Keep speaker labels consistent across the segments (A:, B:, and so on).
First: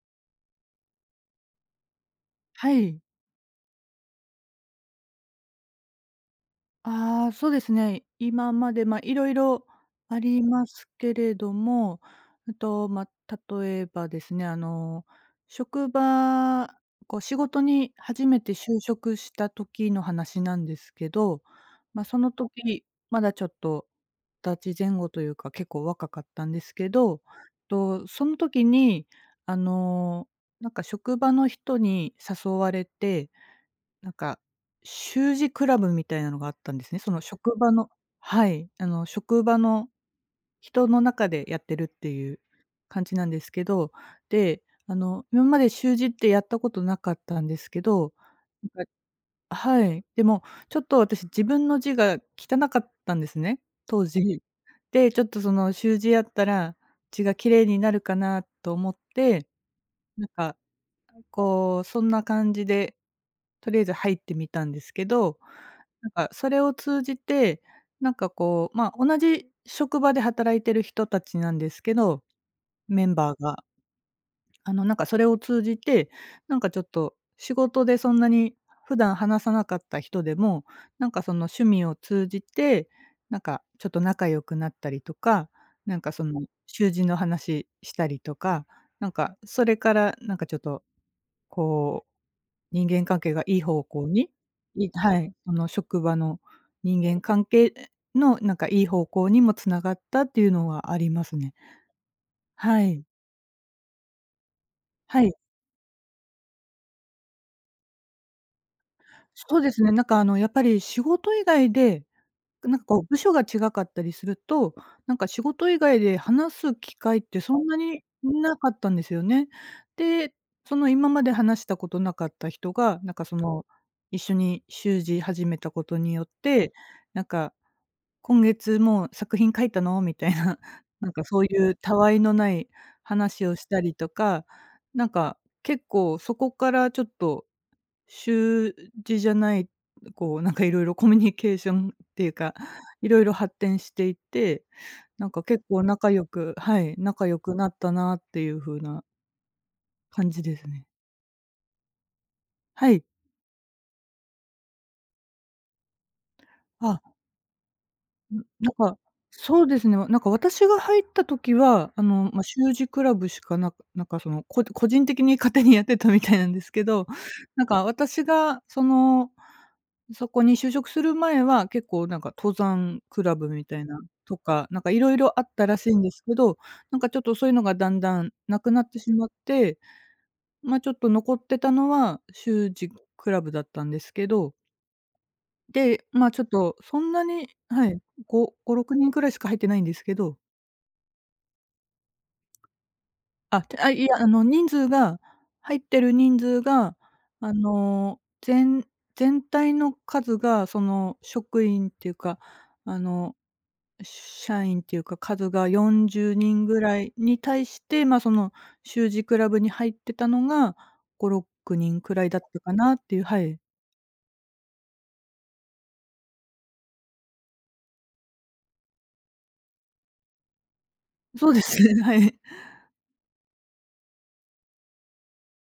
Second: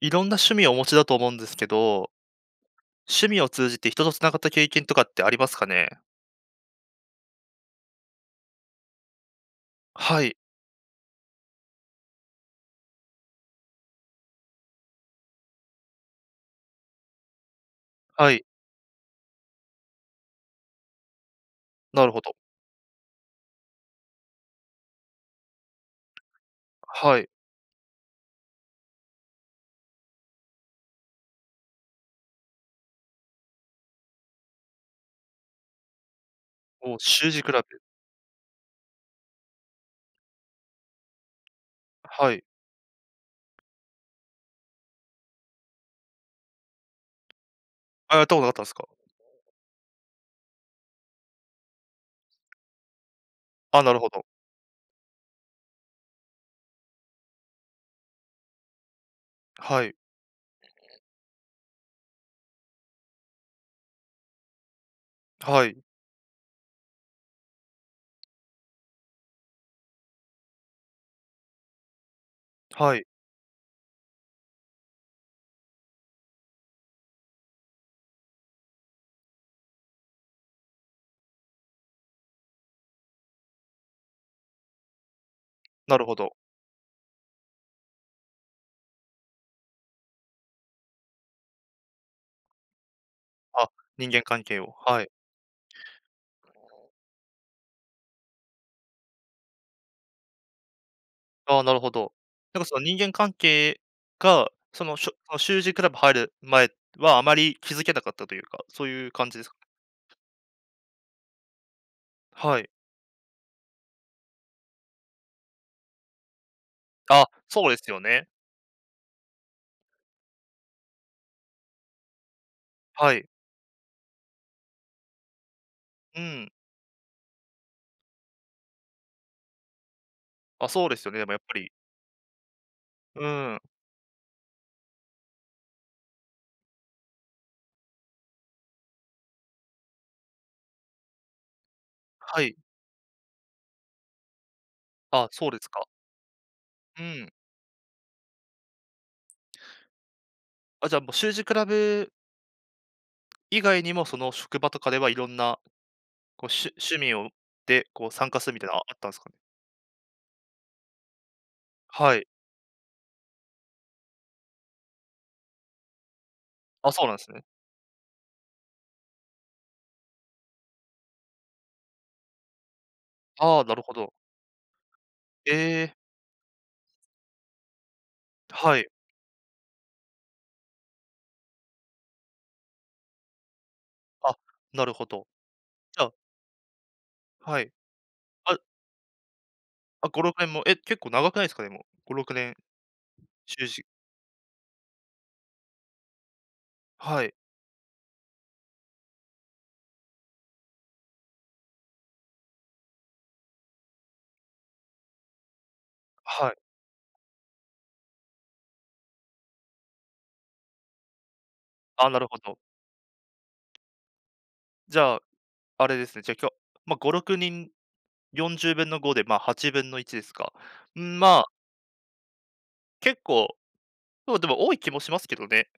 A: いろんな趣味をお持ちだと思うんですけど、
B: はい。
A: 趣味を通じて人と繋がった経験とかってありますかね？
B: ああ、そうですね。今まで、まあ、いろいろあ
A: はい、
B: りますけれども、まあ、例えばですね、職場こう仕事に初
A: は
B: め
A: い、
B: て就職した時の話なんですけど、まあ、
A: なる
B: そ
A: ほ
B: の
A: ど。
B: 時、まだちょっと2十歳前後というか、結構若かったんですけ
A: は
B: ど、
A: い。
B: と、その時に、あの、なんか職場の人に誘われてなんか、習字クラブみたいなのがあったんですね。
A: お、
B: その
A: 習字ク
B: 職
A: ラ
B: 場
A: ブ。
B: のはい。職場の人の中でやってるってい
A: は
B: う
A: い。
B: 感じなんですけど、で、今まで習字ってやったことなかったんですけど、
A: あ、やったことなかったんです
B: な
A: か？
B: んかはい、でも、ちょっと私自分の字が汚かったんですね、
A: あ、なる
B: 当
A: ほど。
B: 時。で、ちょっとその習字やったら、字が綺麗になるかなと思って、
A: はい、
B: なんかこう、そんな感じで、とりあえず入ってみたんですけど、
A: はい、
B: なんかそれを通じて、なんかこう、まあ、同じ職場で働いてる人たちなんですけど、
A: は
B: メ
A: い、
B: ンバーが、なんかそれを通じて、なんかちょっと仕事でそんなに普段話さなかった人でも、なんかその趣味を通じて、なんかちょっと仲良くなったりとか、な
A: な
B: ん
A: る
B: か
A: ほ
B: そ
A: ど。
B: の、習字の話したりとか、なんかそれからなんかちょっとこう、人間関係がいい
A: あ、
B: 方向
A: 人間
B: に、
A: 関係を、はい。
B: はい、その職場の人間関係のなんかいい方向にもつながったっていうのはありますね。
A: ああ、なるほど。なんかそ
B: は
A: の人
B: い。
A: 間関係が、その、しょ
B: はい。
A: その習字クラブ入る前はあまり気づけなかったというか、そういう感じですか？
B: そうですね、なんかやっぱり仕事以外で
A: はい。
B: なんかこう部署が違かったりすると、なんか仕事以外で話す機会っ
A: あ、
B: てそん
A: そう
B: な
A: ですよ
B: に
A: ね。
B: なかったんですよね。で、その今まで話したことなかった人が、なん
A: は
B: か
A: い。
B: その一緒に習字始めたことに
A: う
B: よっ
A: ん。
B: て、なんか「今月もう作品書いたの？」みたいな、
A: あ、そうです
B: なん
A: よね、
B: か
A: でもや
B: そ
A: っ
B: う
A: ぱ
B: い
A: り。
B: うたわいのない
A: う
B: 話を
A: ん。
B: したりとか、なんか結構そこからちょっと習字じゃない、こう、なんか、いろいろ コミュニケーションっていう
A: は
B: か、
A: い。
B: いろいろ発展していって、な
A: あ、
B: んか、
A: そうで
B: 結
A: す
B: 構
A: か。
B: 仲良くはい、
A: う
B: 仲
A: ん。
B: 良くなったなっていう風な感じですね。
A: あ、じゃあ、もう習字クラブ
B: はい。
A: 以外にも、その職場とかではいろんな、こう、しゅ
B: あ
A: 趣味をで、こう、参加するみた
B: な
A: い
B: ん
A: な、あ
B: か、
A: ったんですかね？
B: そうですね、なんか私が入った時は、
A: はい。
B: ま、習字クラブしかななんかその、個人的に勝手にやってたみたいなんですけ
A: あ、そ
B: ど、
A: うなんですね。
B: なんか私がその、そこに就職する前は結構なんか登山クラブ
A: あ
B: み
A: あ、な
B: た
A: る
B: い
A: ほ
B: な
A: ど。
B: とか、なんか色々あったら
A: え
B: しい
A: え、
B: んですけど、なんかちょっとそういうのがだんだんなく
A: は
B: な
A: い。
B: ってしまって、ま、ちょっと残ってたのは習字クラブだったんですけ
A: あ、
B: ど、
A: なるほど。じ
B: で、
A: ゃあ、
B: まあ、ちょっとそんなに
A: はい。
B: はい、5、
A: あ、
B: 5、6人くらいしか入ってないんです
A: あ、
B: け
A: 5、
B: ど、
A: 6年も、結構長くないですか？でも、5、6年習字、
B: いや、人数が入ってる人数が、
A: はい、
B: あの、全全体の数が、その、職員っていうか、あの、社員っていうか、数が40
A: はい。
B: 人ぐらいに対して、まあ、その、習字クラブに入ってたのが5、6人
A: あ、
B: く
A: な
B: ら
A: る
B: い
A: ほ
B: だっ
A: ど。
B: たかなっていう、はい。
A: じゃあ、あれですね、じゃ、今日ま、5、6人、4分の5で、まあ、8分の1ですか。うん、まあ、
B: そうですね、はい。
A: 結構、そう、でも多い気もしますけどね。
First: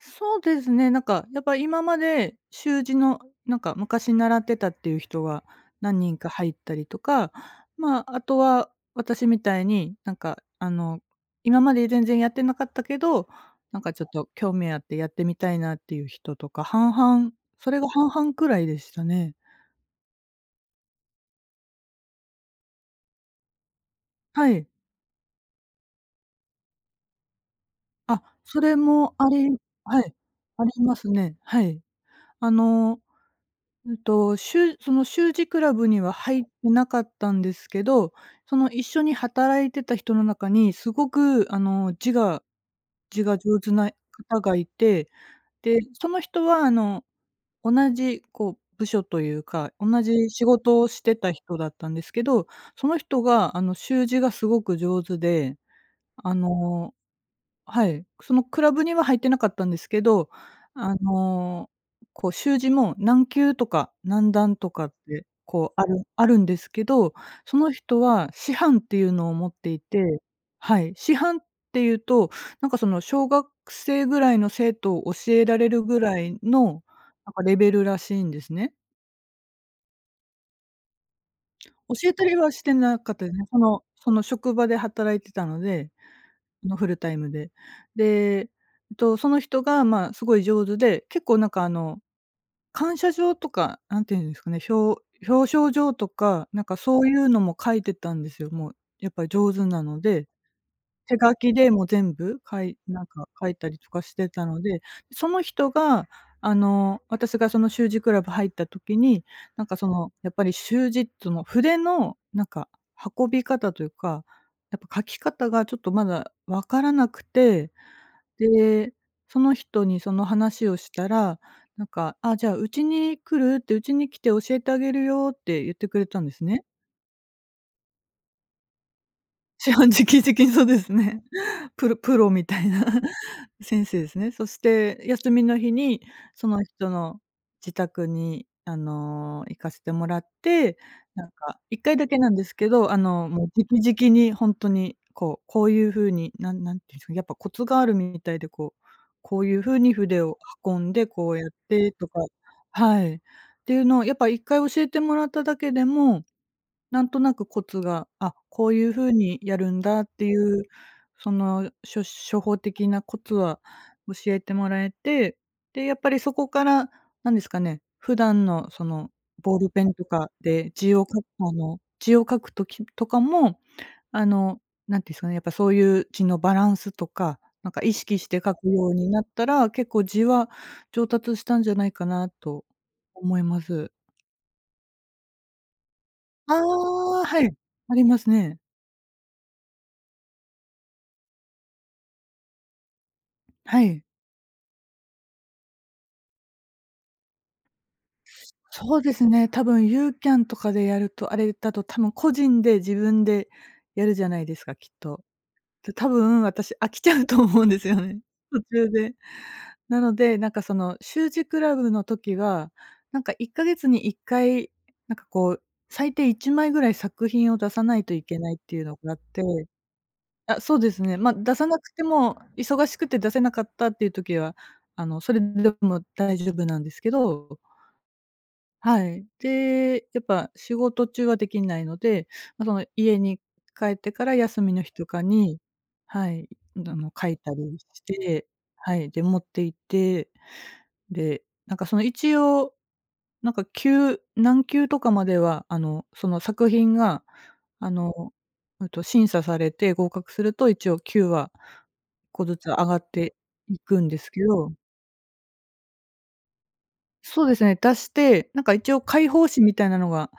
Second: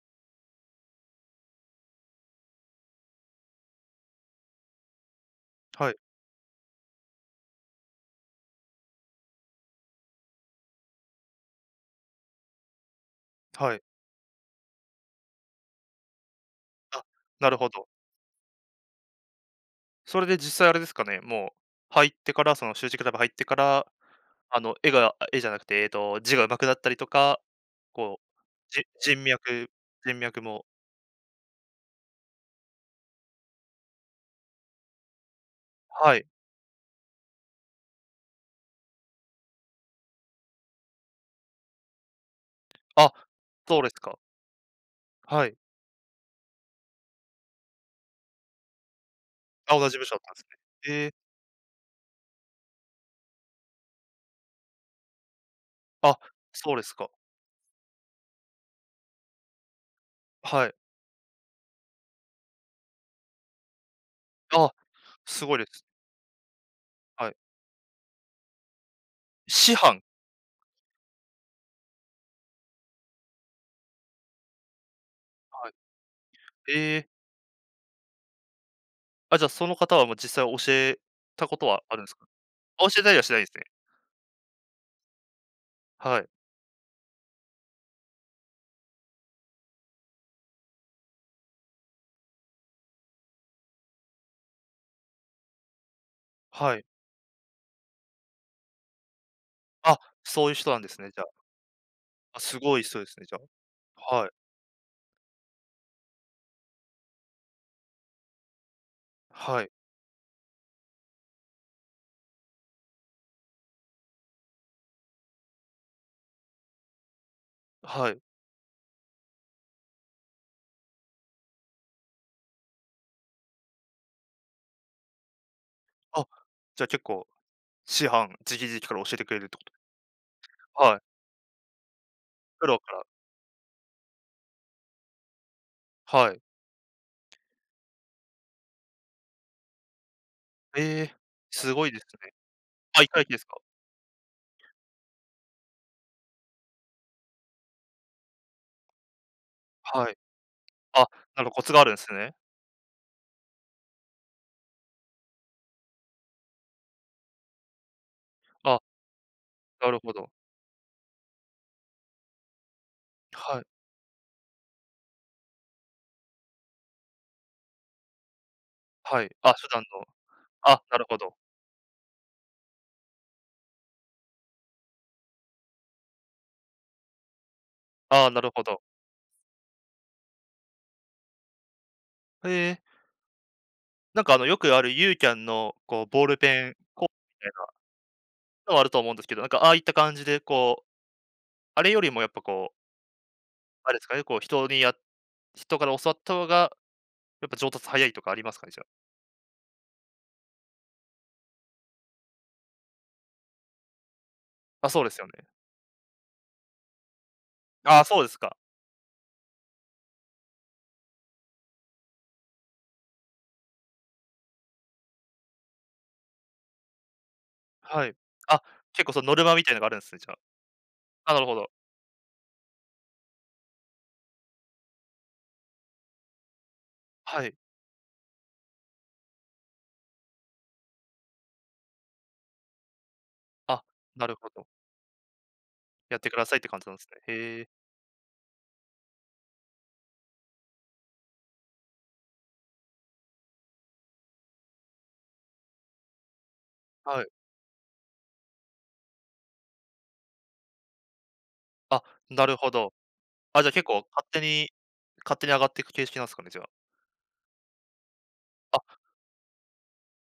B: そうですね、なんか、やっぱ今まで習字の、なんか昔習ってたっていう人が
A: はい、
B: 何人か入ったりとか、まあ、あとは私みたいに、なんか、今まで全然やってなかったけど、
A: は
B: なん
A: い。
B: かちょっと興味あってやってみたいなっていう人とか、
A: あ、
B: 々、
A: なるほ
B: それ
A: ど。
B: が半々くらいでしたね。
A: それで実際あれですかね、もう入ってから、その習字クラブ入ってから、
B: は
A: あ
B: い。
A: の、絵があ、絵じゃなくて、字が上手くなったりとか、こ
B: あ、
A: う、
B: それ
A: じ
B: も
A: 人脈
B: はい、
A: 人脈
B: あ
A: も、
B: りますね。はい。あのその習字クラブには
A: はい。
B: 入ってなかったんですけど、その一緒に働いてた人の中にすごく
A: あ、
B: 字が上手
A: そうで
B: な
A: すか。
B: 方がいて、
A: はい。
B: で、その人は同じこう部署というか、
A: あ、同じ
B: 同
A: 部署だっ
B: じ
A: たんで
B: 仕事を
A: すね。
B: し
A: ええ、
B: てた人だったんですけど、その人が習字がすごく上手で、
A: あ、
B: あ
A: そうで
B: の
A: すか。
B: はい、そのクラブには入ってなかったんですけど、
A: はい。
B: あの、こう習字も何級とか何段と
A: あ、
B: かって、
A: すごいで
B: こうあ
A: す。
B: るあるんですけど、
A: はい。
B: その人は師範っていうのを持って
A: 師
B: い
A: 範、
B: て、はい、師範っていうと、なんかその小学生ぐらいの生徒を教えられ
A: はい。
B: るぐらいの、
A: ええ、
B: なんかレベルらしいんですね。
A: あ、じゃあその方はもう実際教えたことはあるんで
B: 教え
A: す
B: た
A: か？
B: りはして
A: あ、
B: な
A: 教えた
B: かっ
A: りは
B: た
A: し
B: です
A: ない
B: ね。
A: ですね。
B: その職場で働いてたので。
A: はい。
B: フルタイムで。で、その人が、まあ、すごい上手で、結構なんか感謝状とか、なんていうんですかね、表彰状とか、なん
A: は
B: か
A: い。
B: そういうのも書いてたんですよ。もうやっぱり上手な
A: あ、
B: ので。
A: そういう人なんですね、
B: 手
A: じゃ
B: 書
A: あ。
B: きでもう全部、
A: あ、すごい人
B: なん
A: です
B: か
A: ね、じゃ
B: 書いたりとかし
A: あ。は
B: て
A: い。
B: たので、その人が、私がその習字クラブ入った時に、
A: は
B: なん
A: い。
B: かその、やっぱり習字その筆のなんか運び方というか、やっぱ書き方がちょっとまだわからなくて、
A: はい。
B: で、その人にその話をしたら、なんか、「あ、じゃあうちに来る？」って「うちに来て教えてあげるよ」って言ってくれたん
A: あ、
B: ですね。
A: じゃあ結構、師範、直々から教えてくれるって こ
B: 師
A: と。
B: 範直々にそうです
A: はい。
B: ね。プロみた
A: プ
B: い
A: ロ
B: な
A: から、
B: 先生ですね。そして休みの日に、
A: はい。
B: その人の自宅に、行かせてもらって、
A: ええ、
B: なんか
A: す
B: 1
A: ごい
B: 回
A: で
B: だ
A: す
B: けな
A: ね。
B: んですけど、
A: あ、1対きで
B: も
A: す
B: う
A: か？
B: 直々に本当に、こう、こういう風に、なんていうんですか、やっぱコツがあるみたいで、こう、こういう風に
A: はい。
B: 筆を運んで、
A: あ、
B: こう
A: なん
B: やっ
A: かコツがある
B: て
A: んで
B: と
A: す
B: か、
A: ね。
B: はい。っていうのをやっぱ一回教えてもらっただけでもなんとなくコツが、あ、こう
A: あ、
B: いう風にやるん
A: なる
B: だっ
A: ほ
B: て
A: ど。
B: いう、その、処方的なコツは
A: はい。
B: 教えてもらえて、で、やっぱりそこから、なんですかね、普段のその
A: はい。あ、
B: ボー
A: 普
B: ルペ
A: 段
B: ンと
A: の、
B: かで
A: あ、
B: 字
A: な
B: を
A: る
B: 書
A: ほ
B: く
A: ど。
B: 字を書く時とかも、あの、なんていうんすかね、やっぱそういう字のバランスとか、なんか意識し
A: あ、
B: て
A: なる
B: 書
A: ほ
B: く
A: ど。
B: ようになったら、結構字は上達したんじゃないかな
A: へ
B: と
A: え。
B: 思います。
A: なんかよくあるユーキャンの、こう、ボール
B: あ
A: ペン、こう
B: あ、は
A: みたい
B: い。
A: な
B: ありますね。
A: のはあると思うんですけど、なんかああいった感じで、こう、あれよりもやっぱこう、
B: は
A: あれ
B: い。
A: ですかね、こう、人にや人から教わった方がやっぱ上達早いとかありますかね、じゃあ。
B: そうですね、多分ユーキャンとかでやると、あれだと多分個人で自分でやるじゃないですか、き
A: あ、
B: っ
A: そうです
B: と。
A: よね。
B: で、多分私飽きちゃうと思うんですよ
A: ああ、
B: ね、
A: そ うですか。
B: 途中で。なので、なんかその習字クラブの時は、なんか1ヶ月に1回、なんかこう、最低1枚ぐらい作品を出さない
A: は
B: と
A: い。
B: いけないっ
A: あ、
B: ていうの
A: 結構
B: があっ
A: そのノ
B: て、
A: ルマみたいのがあるんですね、じゃあ。
B: あ、そうですね、ま、
A: あ、なる
B: 出
A: ほ
B: さ
A: ど。
B: なくても、忙しくて出せなかったっていう時は、それでも大丈夫なんですけ
A: はい。
B: ど、はい。で、やっぱ仕事中はできないので、ま、その家に
A: あ、
B: 帰ってか
A: な
B: ら
A: るほ
B: 休
A: ど。
B: みの日とかに、
A: やっ
B: は
A: てくだ
B: い、
A: さいって感じなんです
B: 書
A: ね。
B: いた
A: へえ、
B: りして、はい、で、持って行って、で、なんかその一応、なんか級何級とかまでは、その作品が、
A: はい。
B: あの、審査されて合格すると一応級は、
A: あ、
B: 1個
A: な
B: ず
A: る
B: つ
A: ほ
B: 上
A: ど。
B: がって
A: あ、じゃあ
B: い
A: 結
B: く
A: 構、
B: んで
A: 勝
B: す
A: 手
B: け
A: に
B: ど、
A: 勝手に上がっていく形式なんですかね、じゃ
B: そうですね、出して、なんか一
A: あ。
B: 応解放誌みたいなのが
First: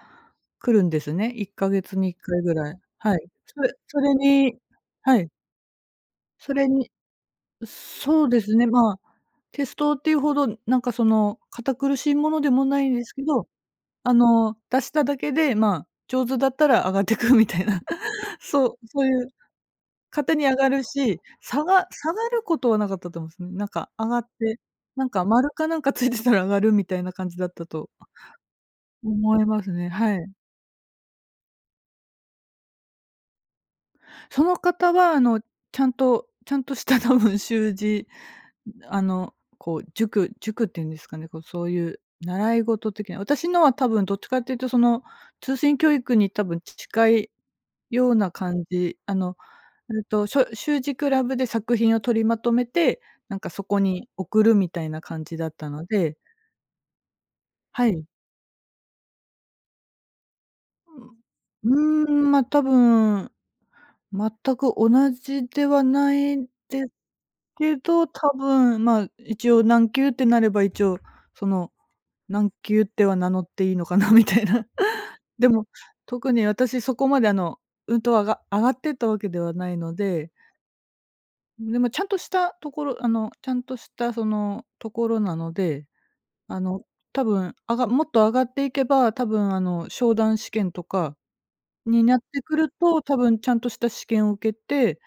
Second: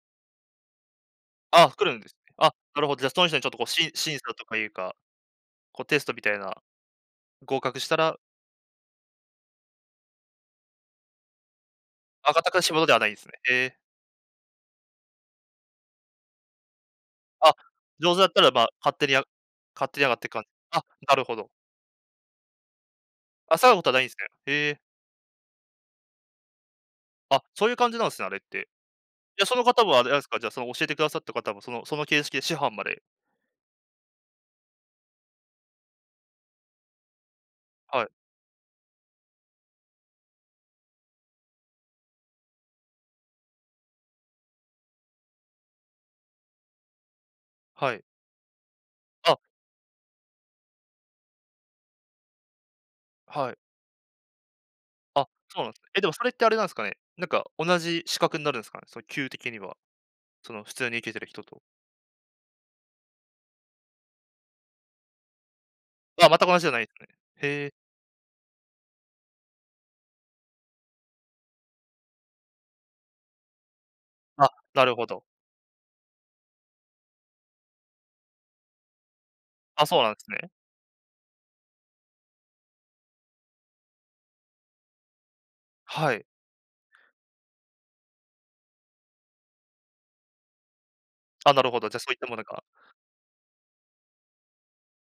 B: 来るんですね。1
A: あ、
B: ヶ
A: 来る
B: 月
A: んで
B: に1
A: すね。
B: 回
A: あ、
B: ぐらい。
A: なるほど。じゃあ
B: は
A: そ
B: い。
A: の人にちょっとこう、し
B: それ
A: 審査と
B: に
A: かいうか、
B: はい。
A: こうテストみたい
B: そ
A: な、
B: れに
A: 合格したら、
B: そうですね、まあ、テストっていうほど、堅苦しいも
A: あ
B: の
A: がっ
B: で
A: たか
B: も
A: 仕
B: な
A: 事
B: い
A: で
B: ん
A: は
B: で
A: ない
B: す
A: んで
B: け
A: すね。
B: ど、
A: へえ。
B: 出しただけで、まあ、上手だったら上がってくみ
A: あ、
B: たいな、
A: 上手だっ たら、まあ、
B: そう
A: 勝
B: そう
A: 手
B: い
A: に
B: う、
A: 上がっ
B: 勝
A: ていく
B: 手
A: 感
B: に
A: じ。
B: 上が
A: あ、
B: る
A: な
B: し、
A: るほど。
B: 下がることはなかったと思うんですね。
A: あ、
B: な
A: 下
B: ん
A: がること
B: か
A: はないん
B: 上
A: です
B: がっ
A: ね。
B: て、
A: へえ。
B: なんか丸かなんかついてたら上がるみたいな感じ
A: あ、
B: だった
A: そういう
B: と
A: 感じなんですね、あれって。
B: 思
A: じ
B: い
A: ゃ、そ
B: ま
A: の
B: す
A: 方
B: ね。
A: はあれ
B: は
A: です
B: い。
A: か、じゃあ、その教えてくださった方も、その形式で師範まで、
B: その方は、ちゃんとした 多分習
A: は
B: 字、
A: い、
B: 塾っていうんですかね、こう、そういう習い事的な、私のは多分どっちかっていうと、その、通信教育に多分近い
A: はい。
B: ような感じ、
A: あ、
B: 習字クラブで作品を取りまとめて、なんか
A: はい。
B: そこに送るみたいな感
A: あ、
B: じだっ
A: そう
B: た
A: なんです
B: の
A: ね。え、でも
B: で。
A: それってあれなんですかね、なんか同
B: は
A: じ
B: い。
A: 資格になるんですかね？その級的には、その普通に受けてる人と。
B: うん。多分、全く同じではな
A: あ、
B: い
A: 全く同じじゃな
B: で
A: い
B: す
A: ですね。へえ、
B: けど、多分、まあ、一応何級ってなれば、一応その、何級っては名乗っていいのかなみたい
A: あ、
B: な。
A: なるほ ど。
B: でも、特に私そこまであの、うんと、あが上がってったわけではない
A: あ、
B: の
A: そうなんです
B: で、
A: ね。
B: ちゃんとしたそのところなので、
A: はい。
B: あの、多分、もっと上がっていけば、多分あの、商談試験とか
A: あ、なるほど、じゃ、
B: に
A: そうい
B: な
A: っ
B: っ
A: たも
B: て
A: の
B: く
A: が、
B: ると、多分ちゃんとした試験を受けて、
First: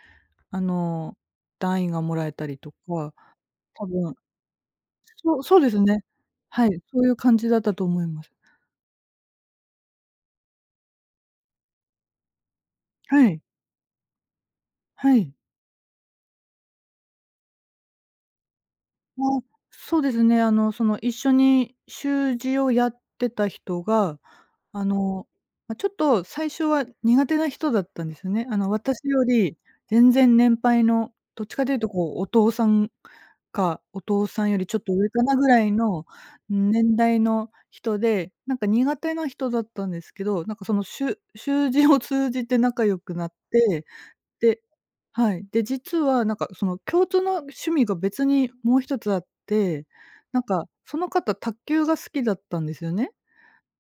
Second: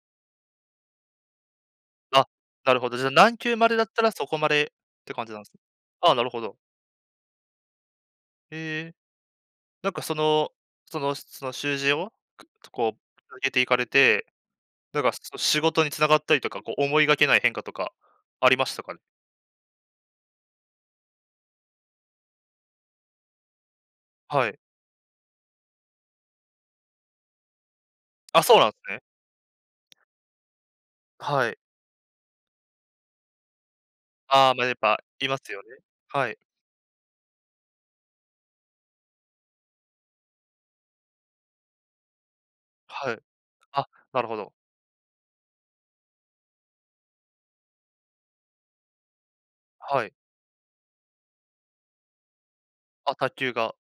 B: あの、単位がも
A: あ、
B: らえたりと
A: なるほど、じゃ、
B: か、
A: 何級まで
B: 多
A: だったら
B: 分。
A: そこまでって感じ
B: そ
A: な
B: う
A: んです
B: そう
A: ね。
B: ですね。
A: ああ、なるほど。
B: はい、そういう感じだったと思います。
A: へえ。なんかその、その習字を、こう、
B: は
A: 続
B: い、
A: けていかれて、だから、
B: はい。
A: 仕事に繋がったりとか、こう、思いがけない変化とかありましたかね？
B: あ、そうですね、一緒に習字をやってた人が、
A: はい。
B: あの、ちょっと最初は苦手な人だったんですよ
A: あ、
B: ね。
A: そ
B: あ
A: うな
B: の、
A: んすね。
B: 私より全然年配の、どっ
A: は
B: ち
A: い。
B: かというと、こう、お父さんか、お父さん
A: ああ、
B: よ
A: ま、
B: り
A: や
B: ち
A: っ
B: ょっと
A: ぱ
B: 上か
A: い
B: な
A: ま
B: ぐ
A: す
B: ら
A: よね。
B: いの
A: はい、
B: 年代の人で、なんか苦手な人だったんですけど、習字を通じて仲良
A: は
B: く
A: い。
B: なって。
A: あ、なるほど。
B: ではい。で、実はなんかその共通の趣味が別にもう一つあって、
A: はい。
B: なんかその方卓球が好きだったんですよね。
A: あ、卓球が、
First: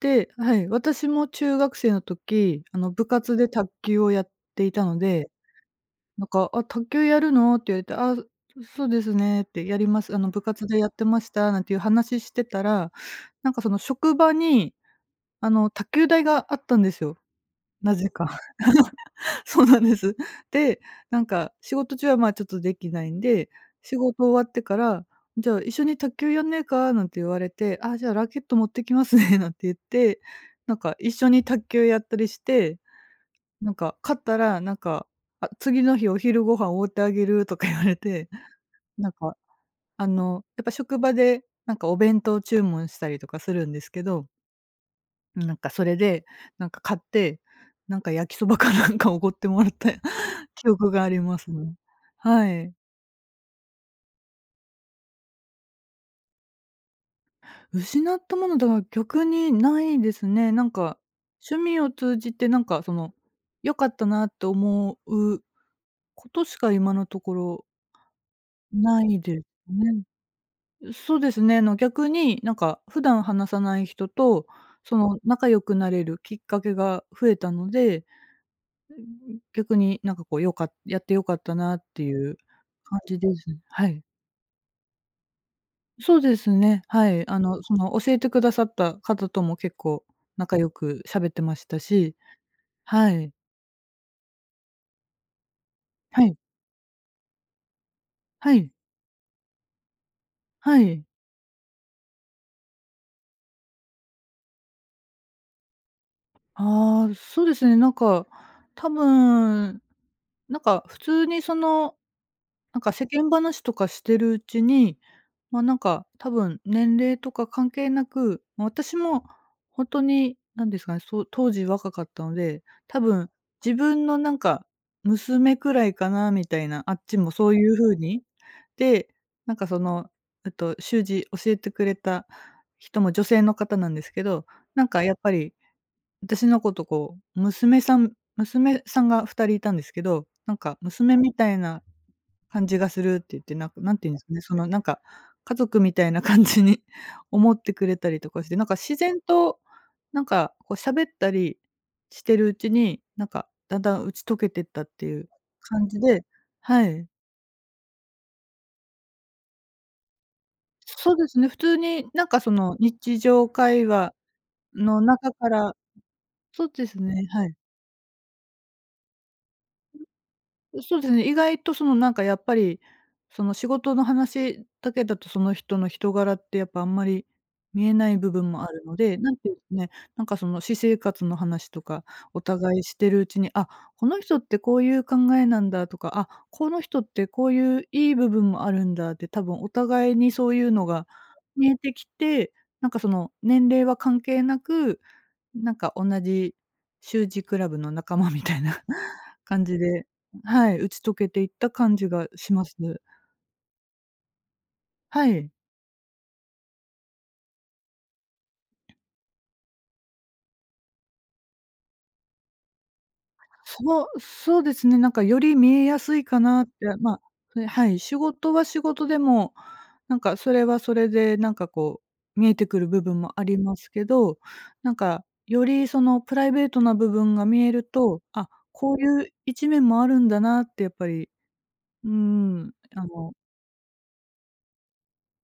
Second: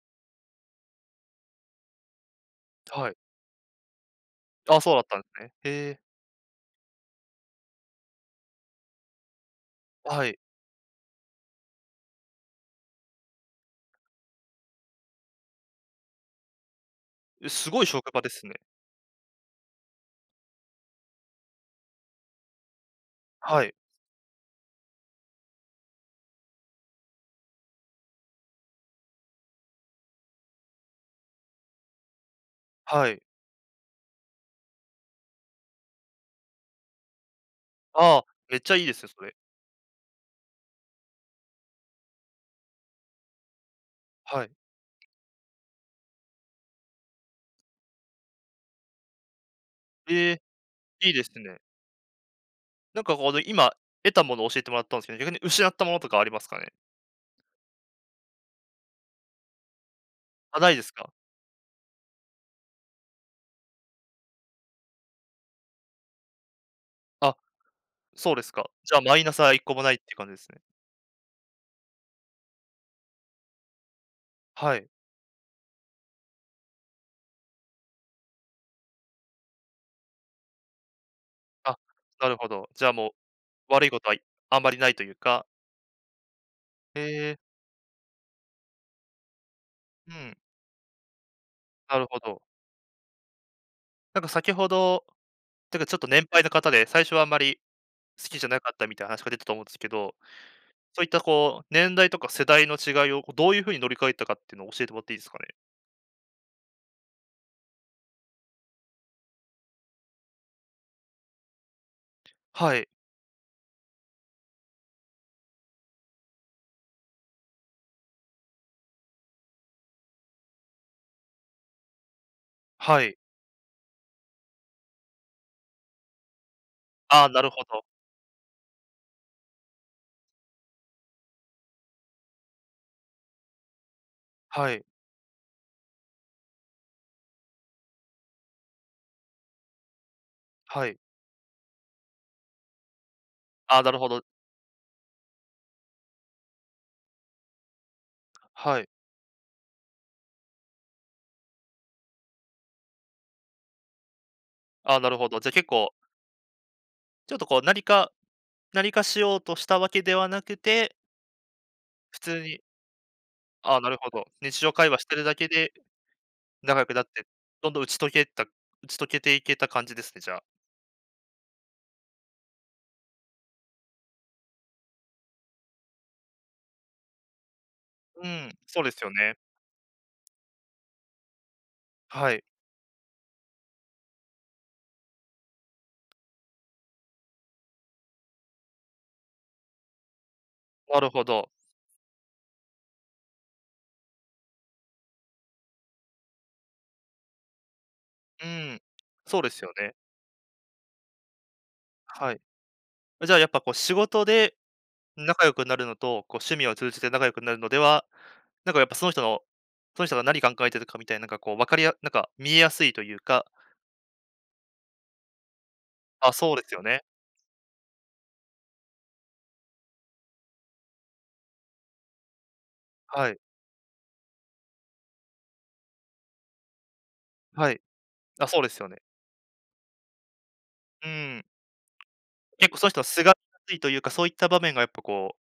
B: ではい、私も中学生の時、あの部
A: はい。
B: 活で卓球をやってい
A: あ、
B: た
A: そう
B: の
A: だったんで
B: で、
A: すね。へえ、
B: なんか「あ、卓球やるの？」って言われて「あ、そうですね」って「やります。あ
A: は
B: の
A: い。
B: 部活でやってました」なんていう話してたら、なんかその職場にあの卓球台があったんですよ、
A: え、すごい
B: なぜ
A: 職場で
B: か。
A: すね。
B: そうなんです。で、なんか仕事中は、まあ、ちょっとできないんで、
A: はい、
B: 仕事終わってから、「じゃあ、一緒に卓球やんねえか？」なんて言われて、「あ、じゃあ、ラケット持ってきますね」なんて言って、なんか一緒に卓球やったりして、
A: はい。
B: なんか勝ったら、なんか、あ、「次の日お昼ご飯おごってあげる」とか言われ
A: ああ、
B: て、
A: めっちゃいいです
B: な
A: ね、
B: ん
A: それ。
B: か、あの、やっぱ職場で、なんかお弁当注文したりとかするんですけど、
A: はい。
B: なんかそれで、なんか買って、なんか焼きそばかなんかおごってもらった
A: ええ、
B: 記憶があ
A: いい
B: り
A: です
B: ます
A: ね。
B: ね。はい。
A: なんか、こう、今得たものを教えてもらったんですけど、逆に失ったものとかありますかね？
B: 失ったものだから逆にないですね。
A: あ、
B: なん
A: ないです
B: か、
A: か？
B: 趣味を通じてなんかその、良かったなと思うことしか今のとこ
A: あ、
B: ろ
A: そうですか。じゃあ、
B: な
A: マ
B: い
A: イナ
B: で
A: ス
B: す
A: は1個もないっ
B: ね。
A: ていう感じですね。
B: そうですね、あの逆になんか普段話さない人と、
A: はい。
B: その仲良くなれるきっかけが増えたので、逆になんかこうやって良かったな
A: あ、
B: ってい
A: なる
B: う
A: ほど。じゃあ
B: 感
A: も
B: じですね。
A: う、悪
B: は
A: いこ
B: い。
A: とはあんまりないというか、
B: そうですね、
A: へ
B: はい。
A: え、
B: 教えてくださった方とも結構
A: うん、
B: 仲良く喋ってました
A: なる
B: し、
A: ほど。
B: はい。
A: なんか先ほど、てかちょっと
B: は
A: 年
B: い。
A: 配の方で、最初はあんまり好きじゃ
B: は
A: な
B: い。
A: かったみたいな話が出たと思うんですけど、
B: は
A: そ
B: い。
A: ういったこう、年代とか世代の違いを、こう、どういうふうに乗り換えたかっていうのを教えてもらっていいですかね？
B: ああ、そうですね、多分、なんか普通にその
A: は
B: なん
A: い、
B: か世間話とかしてるうちに、ま、なんか多分年齢とか関係なく、ま、私もほんとに何ですかね、そう当時若かったので、多
A: はい。
B: 分自分のなんか娘くらいかなみたいな、あっち
A: ああ、
B: も
A: なる
B: そう
A: ほ
B: いう
A: ど。
B: 風に。で、なんかその、習字教えてくれた人も女性の方なんですけど、
A: は
B: な
A: い、
B: んかやっぱり私のことこう、娘さんが二人いたんですけど、なんか
A: はい。
B: 娘みたいな感じがするって言って、なん
A: あ
B: か、
A: あ、な
B: なん
A: る
B: て
A: ほ
B: 言うんで
A: ど。
B: すかね、そのなんか、家族みたいな感じに 思ってくれたりとかして、なんか
A: はい。
B: 自然と、なんかこう喋ったりしてるうちに、なんかだんだん打ち解けてったっ
A: ああ、
B: て
A: なる
B: い
A: ほ
B: う
A: ど。じゃ、あ結
B: 感
A: 構、
B: じで。はい。
A: ちょっとこう、何か何かしようとしたわけではなくて、
B: そうですね、普通に
A: 普
B: なんか
A: 通
B: そ
A: に、
B: の日常
A: ああ、
B: 会
A: なるほ
B: 話
A: ど。日常会
B: の
A: 話してる
B: 中
A: だ
B: か
A: けで
B: ら。そう
A: 仲
B: で
A: 良く
B: す
A: なっ
B: ね、
A: て、
B: はい。
A: どんどん打ち解けていけた感じですね、じゃあ。
B: そうですね、意外とそのなんかやっぱり、その仕事の話だけだとその人の人柄ってやっぱあんまり見えない
A: う
B: 部分
A: ん、
B: もある
A: そうで
B: の
A: すよ
B: で、なん
A: ね。
B: ていうんですね、なんかその私生活の話とか、
A: は
B: お
A: い、
B: 互いしてるうちに、あ、この人ってこういう考えなんだとか、あ、この人ってこういういい部分もあるんだって、多分お互いにそういうの
A: な
B: が
A: るほど。
B: 見えてきて、なんかその年齢は関係なく、なんか同じ習字クラブの仲間み
A: う
B: たい
A: ん、
B: な
A: そうで
B: 感
A: すよ
B: じ
A: ね。
B: で、はい、打ち解けていった感じが
A: はい。
B: します。
A: じゃあやっぱこう仕事で
B: は
A: 仲
B: い。
A: 良くなるのと、こう趣味を通じて仲良くなるのでは、なんかやっぱその人の、その人が何考えてるかみたいな、なんかこう分かりやなんか見えやすいというか、
B: そうですね、なんかより見えやすい
A: あ、
B: か
A: そう
B: な
A: で
B: って、
A: すよね。
B: まあ、それはい、仕事は仕事でも、なんかそれはそれで、なんかこう、見えてくる部分
A: は
B: も
A: い、
B: ありますけど、なんかよりそのプライベートな部分が見
A: は
B: え
A: い。
B: ると、
A: あ、
B: あ、
A: そうですよ
B: こ
A: ね。
B: ういう一面もあるんだなってやっぱ
A: う
B: り、
A: ん。
B: うー
A: 結
B: ん、
A: 構その人
B: あ
A: の素
B: の
A: が厚いというか、そういった場面がやっぱこう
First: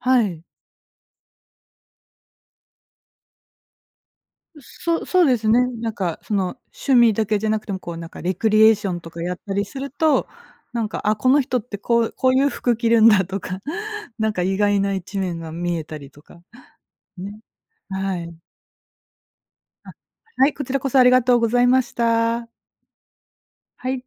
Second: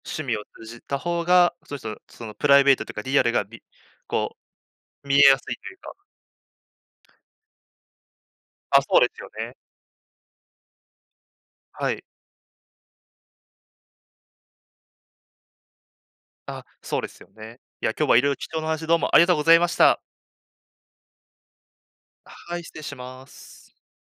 B: は
A: 趣味
B: い。
A: を通じた方が、その人のそのプライベートとかリアルが、こう、見え
B: そうで
A: やす
B: す
A: い
B: ね。
A: という
B: な
A: か。
B: んかその趣味だけじゃなくても、こうなんかレクリエー
A: あ、
B: ショ
A: そ
B: ン
A: うで
B: と
A: す
B: か
A: よ
B: やった
A: ね。
B: りすると、なんか、あ、この人って
A: は
B: こ
A: い。
B: ういう服着るんだとか、なんか意外な一面が見えたりとか、
A: あ、そうですよ
B: ね。
A: ね。いや、今日は
B: は
A: 色
B: い。
A: 々貴重な話どうもありがとうございまし
B: あ、
A: た。
B: はい、こちらこそありがとうございました。
A: はい、失礼します。
B: はい。